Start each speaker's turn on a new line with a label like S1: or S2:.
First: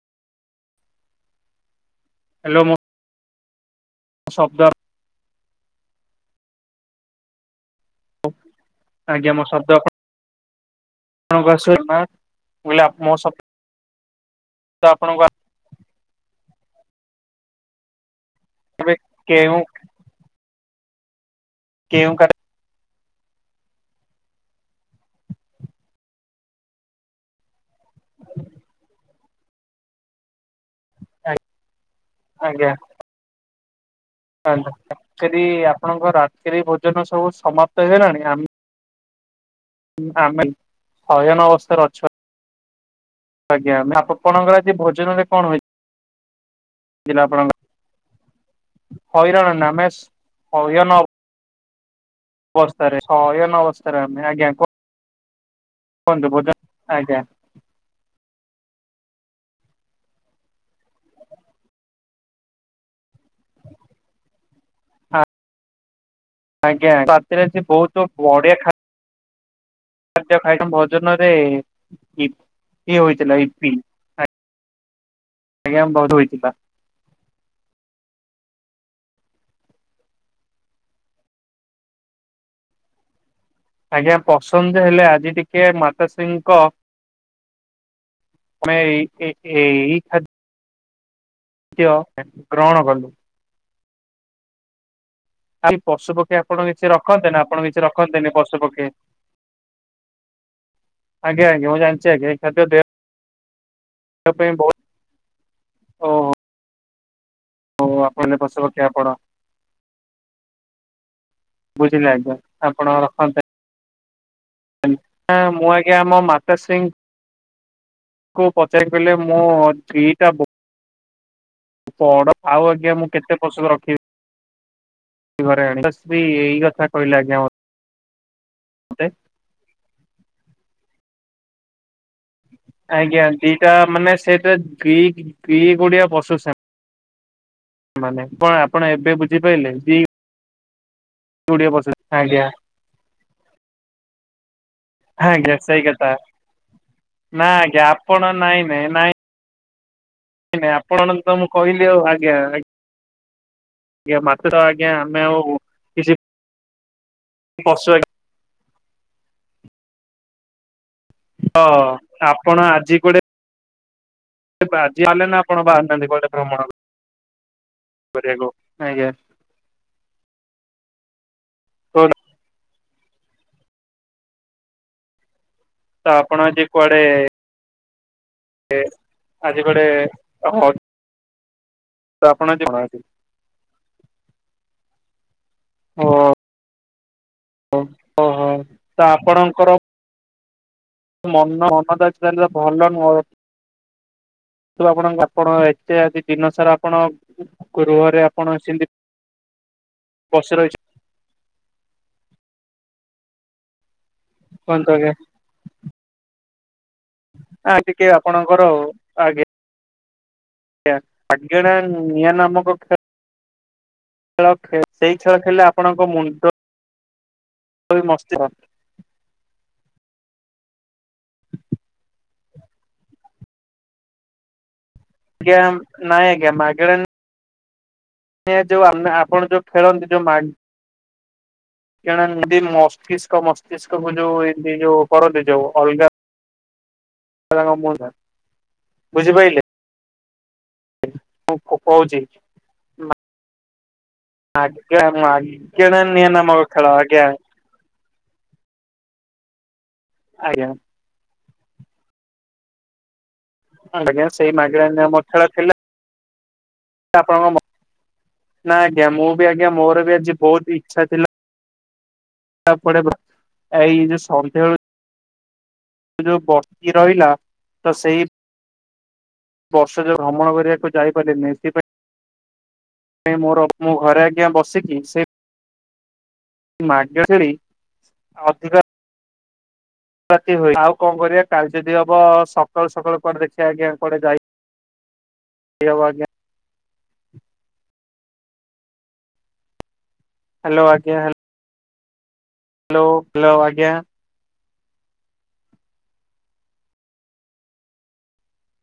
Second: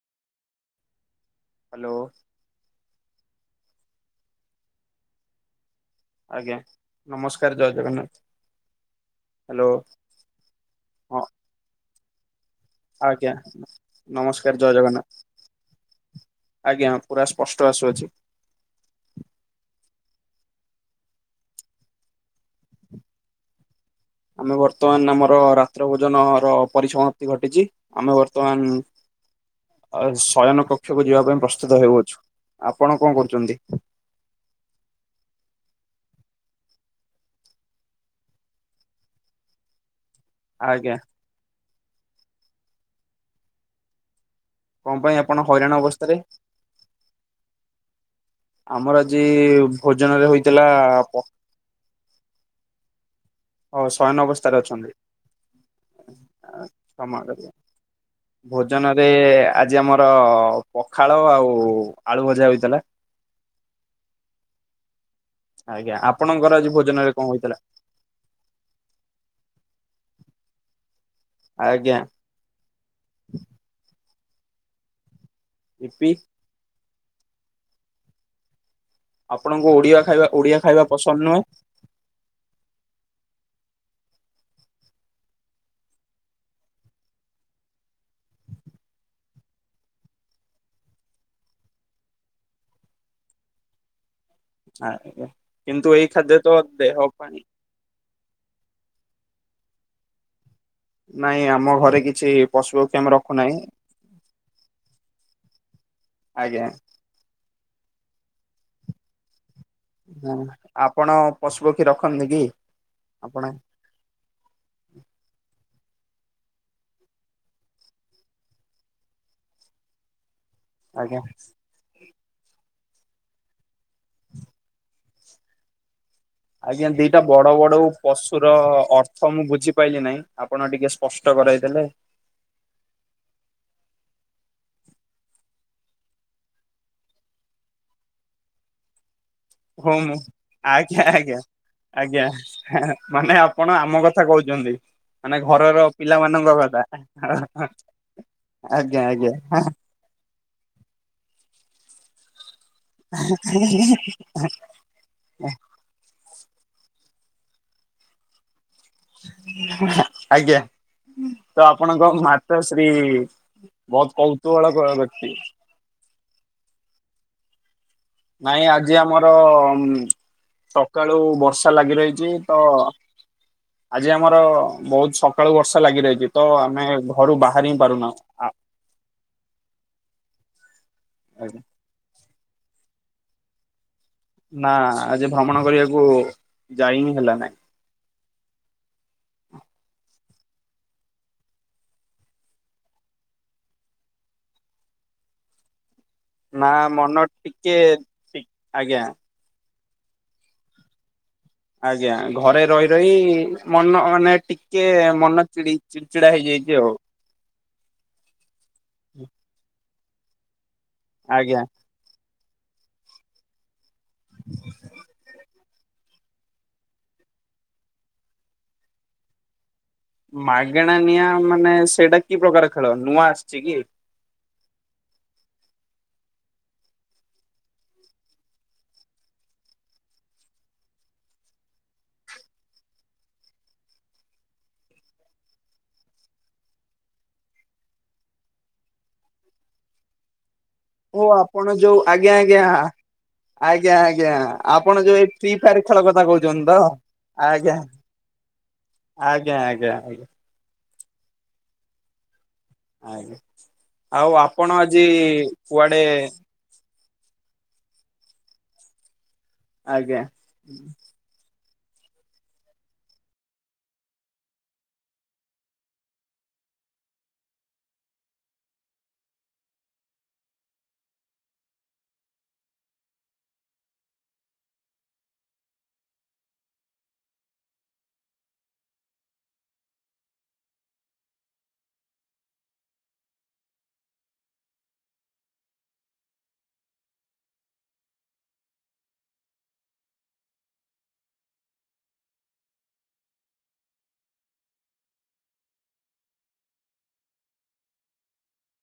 S1: Hello.
S2: Hello ମୋ ଶବ୍ଦ
S1: ଆଜ୍ଞା-ନମସ୍କାର୍ ଜୟ ଜଗନ୍ନାଥ୍।
S2: ଆଜ୍ଞା ମୋ ଶବ୍ଦ ଆପଣ
S1: ହଁ
S2: [unintelligible] କହିଲି ମୋ
S1: ଆଜ୍ଞା
S2: ଶବ୍ଦ
S1: ନମସ୍କାର୍ ଜୟ ଜଗନ୍ନାଥ।
S2: ଆପଣଙ୍କୁ
S1: ଆଜ୍ଞା ପୁରା ସ୍ପଷ୍ଟ ଆସୁଅଛି।
S2: ତେବେ କେଉଁ କେଉଁ କା
S1: ଆମେ ବର୍ତ୍ତମାନ ଆମର ରାତ୍ର ଭୋଜନ ର ପରିସମାପ୍ତି ଘଟିଚି। ଆମେ ବର୍ତ୍ତମାନ୍ ଶୟନ କକ୍ଷକୁ ଯିବା ପାଇଁ ପ୍ରସ୍ତୁତ ହେଉଅଛୁ।
S2: ଆଜ୍ଞା
S1: ଆପଣ କଣ କରୁଚନ୍ତି?
S2: [unintelligible] ଆପଣଙ୍କ ରାତ୍ରିଭୋଜନ ସବୁ ସମାପ୍ତ ହେଇଗଲାଣି ଆମେ ଆମେ
S1: ଆଜ୍ଞା।
S2: ଶୟନ ଅବସ୍ଥାରେ ଅଛ ଆଜ୍ଞା ଆପଣଙ୍କର [unintelligible]
S1: କଣ ପାଇଁ ଆପଣ ହଇରାଣ ଅବସ୍ଥାରେ
S2: [unintelligible] ଆପଣଙ୍କ
S1: ଆମର ଆଜି
S2: ଆମେ
S1: ଭୋଜନରେ ହୋଇଥିଲା
S2: ଶୟନ
S1: ପ
S2: ବସ୍ତାରେ ଶୟନ ଅବସ୍ଥାରେ
S1: ଶୟନ
S2: ଆମେ ଆଜ୍ଞା
S1: ଅବସ୍ଥାରେ
S2: କ
S1: ଅଛନ୍ତି।
S2: ଆଜ୍ଞା
S1: [inaudible] ଭୋଜନ ରେ ଆଜି ଆମର ପଖାଳ ଆଉ ଆଳୁ ଭଜା ହୋଇଥିଲା। ଆଜ୍ଞା ଆପଣଙ୍କର ଆଜି
S2: ଆଜ୍ଞା
S1: ଭୋଜନ ରେ କଣ
S2: ରାତିରେ
S1: ହେଇଥିଲା?
S2: [unintelligible] [unintelligible] ଇପି ଆଜ୍ଞା
S1: ଆଜ୍ଞା ଇପି
S2: ବହୁତ ହୋଇଥିବା।
S1: ଆପଣଙ୍କୁ ଓଡ଼ିଆ ଖାଇବା ଓଡ଼ିଆ ଖାଇବା ପସନ୍ଦ ନୁହେଁ।
S2: ଆଜ୍ଞା ପସନ୍ଦ ଯେ ହେଲେ ଆଜି ଟିକେ ମାତାଶ୍ରୀଙ୍କ ମାନେଇଇ ଏଇ ଖା ଗ୍ରହଣ କଲୁ।
S1: ଆ
S2: ଆ ପଶୁ ପକ୍ଷୀ ଆପଣ କିଛି ରଖନ୍ତେ ନା ଆପଣ କିଛି ରଖନ୍ତେନି ପଶୁ ପକ୍ଷୀ ଆଜ୍ଞା
S1: ନାଇଁ
S2: ଆଜ୍ଞା
S1: ଆମ
S2: ମୁଁ
S1: ଘରେ
S2: ଜାଣିଛି
S1: କିଛି ପଶୁ ପକ୍ଷୀ ଆମେ ରଖୁନାହିଁ।
S2: ତା ପାଇଁ ବହୁତ
S1: ଆଜ୍ଞା
S2: ହଉ ଆପଣଲେ ପସ ପଖେଇଆ ପଡ଼
S1: ହୁଁ ଆପଣ ପଶୁ ପକ୍ଷୀ
S2: ବୁଝିଲେ
S1: ରଖନ୍ତି
S2: ଆଜ୍ଞା
S1: କି
S2: ଆପଣ
S1: ଆପଣ?
S2: ହଁ ମୁଁ ଆଜ୍ଞା ମୋ ମାତାଶ୍ରୀ କୁ ପଚାରି କିଲେ ମୁଁ ଦିଟା
S1: ଆଜ୍ଞା
S2: ପଡ଼ ଆଉ ଆଜ୍ଞା ମୁଁ କେତେ ପଶୁ ରଖିବି? [unintelligible]
S1: ଆଜ୍ଞା ଦିଟା ବଡ଼ ବଡ଼ ପଶୁ ର
S2: ମତେ।
S1: ଅର୍ଥ ମୁଁ ବୁଝିପାଇଲିନାହିଁ। ଆପଣ ଟିକେ ସ୍ପଷ୍ଟ କରାଇଥିଲେ।
S2: ଆଜ୍ଞା ଦିଟା ମାନେ ସେଇଟରେ ଦି ଦି ଗୁଡ଼ିଏ [unintelligible] ମାନେ କଣ ଆପଣ ଏବେ ବୁ
S1: ହଉ ଆଛା ଆଜ୍ଞା
S2: ଗୁଡିଆ ପଶୁ
S1: ଆଜ୍ଞା। ମାନେ ଆପଣ ଆମ କଥା କହୁଛନ୍ତି। ମାନେ
S2: ଆଜ୍ଞା ସେଇ
S1: ଘରର
S2: କଥା
S1: ପିଲା ମାନଙ୍କ କଥା
S2: ନା ଆଜ୍ଞା ଆପଣ
S1: ଆଜ୍ଞା ଆଜ୍ଞା।
S2: ନାଇ ନାଇଁ ଆପଣଙ୍କୁ ତ ମୁଁ କହିଲି ଆଉ ଆଜ୍ଞା ଆ
S1: [unintelligible]
S2: ଆଜ୍ଞା ଆମେ ଆଉ କିଛି ପଶୁ ଆଜ
S1: ଆଜ୍ଞା
S2: ଆଜ୍ଞା
S1: ତ ଆପଣଙ୍କ
S2: ଆପଣ
S1: ମାତାଶ୍ରୀ
S2: ଆଜି କୁଆଡେ
S1: ବହୁତ କୌତୁହାଳ ବ
S2: ଆଜି ବାହାରିଲେ
S1: ବ୍ୟକ୍ତି।
S2: ନା ଆପଣ ବାହାରିନାହାନ୍ତି କୁଆଡେ ଭ୍ରମଣ କରିବାକୁ
S1: ନାଇଁ ଆଜି
S2: ଆଜ୍ଞା
S1: ଆମର ସକାଳୁ ବର୍ଷ ବର୍ଷା ଲାଗି
S2: କୁହନ୍ତୁ
S1: ରହିଛି ତ ଆଜି ଆମର ବହୁତ ସ ସକାଳୁ ବର୍ଷା ଲାଗି ରହିଛି
S2: ଆପଣ
S1: ତ
S2: ଆଜି
S1: ଆମେ
S2: କୁଆଡେ
S1: ଘରୁ ବାହାରି ହିଁ ପାରୁନାହୁ।
S2: ଆଜି କଡେ
S1: ଆଜ୍ଞା
S2: [unintelligible]
S1: ନା ଆଜି ଭ୍ରମଣ କରିବାକୁ ଯାଇ ବିି ହେଲା ନାଇଁ।
S2: ଓ ହୋ ତ ଆପଣଙ୍କର ମନ ମନ ଦଖି ତାଲେ ଭଲ ନୁହଁ। ଆପଣ ଆପଣ ଏତେଦି ଜିନ
S1: ନା
S2: ସାରା ଆପଣ
S1: ମନ ଟିକେ
S2: ଗୃହରେ ଆପଣ ସେମତି
S1: ଆଜ୍ଞା
S2: ବସି ରହିଛି।
S1: ଆଜ୍ଞା ଘରେ ରହି ରହି ମନ ମାନେ
S2: କୁହନ୍ତୁ
S1: ଟିକେ
S2: ଆଜ୍ଞା
S1: ମନ ଚିଡି ଚିଡ଼ି ଚିଡ଼ା ହେଇଯାଇଚି ଆଉ।
S2: ଆ ଟିକେ ଆପଣଙ୍କର ଆଜ୍ଞା [unintelligible]
S1: ଆଜ୍ଞା
S2: ହୁଁ ନିଆଁ ନାମକ [unintelligible] ଖେଳେ ସେଇ ଖେଳ ଖେଲେ ଆପଣଙ୍କ ମୁଣ୍ଡ ମସ୍ତି ର
S1: ମାଗେଣା ନିଆଁ ମାନେ ସେଇଟା କି ପ୍ରକାର ଖେଳ ନୂଆ ଆସିଛି କି?
S2: ଜ୍ଞା ନାଇଁଜ୍ଞା ମାଗଣା ଏ ଯୋଉ ଆପଣ ଯୋଉ ଫେଳନ୍ତି ଯଉ ମାଗ କଣ ଏ ମସ୍ତିଷ୍କ ମସ୍ତିଷ୍କ କୁ ଯୋଉ ଏ ଯୋଉ କରନ୍ତି ଯୋଉ ଅଲଗା [unintelligible] ବୁଝିପାରିଲେ ମୁ କହୁଛି।
S1: ଜ୍ଞା। ଆଜ୍ଞା ଆଜ୍ଞା ଆପଣ
S2: ମାଗେଣା
S1: ଯୋଉ ଏଇ ଫି ଫାର
S2: ମାଗେଣା
S1: ଖେଳ କଥା
S2: ନିଆଁ ନାମକ
S1: କହୁଛନ୍ତି ତ
S2: ଖେଳ ଆଜ୍ଞା
S1: ଆଜ୍ଞା। ଆଜ୍ଞା ଆଜ୍ଞା।
S2: ଆଜ୍ଞା। ଆଜ୍ଞା
S1: ଆଉ
S2: ସେଇ
S1: ଆପଣ
S2: ମାଗଣା
S1: ଆଜି
S2: ମୋ ଖେଳ ଥିଲା
S1: କୁଆଡେ
S2: ଆପଣଙ୍କ ନା ଆଜ୍ଞା ମୁଁ ବି ଆଜ୍ଞା ମୋର ବି ଆଜି ବହୁତ ଇଚ୍ଛା ଥିଲା ତାପ ଏଇ ଯୋଉ ସନ୍ଧ୍ୟାବେଳୁ ଯୋଉ ବସି ରହିଲା ତ ସେଇ ବର୍ଷ ଯୋଉ ଭ୍ରମଣ କରିବାକୁ ଯାଇପାରିଲିନି ସେଥିପାଇଁ ସେ ମୋର ମୁଁ ଘରେ ଆଜ୍ଞା ବସିକି ସେ ମାଗଣାରେ ଅଧିକା ତି ହୁ ଆଉ କଣ କରିବା କାଲି ଯଦି ହବ ସକାଳୁ ସକାଳୁ କଆଡ ଦେଖିବା ଆଜ୍ଞା କଆଡେ ଯାଇ। ଇଏ ଆଉ ଆଜ୍ଞା। ହ୍ୟାଲୋ ଆଜ୍ଞା ହେ ହ୍ୟାଲୋ ହ୍ୟାଲୋ ଆଜ୍ଞା।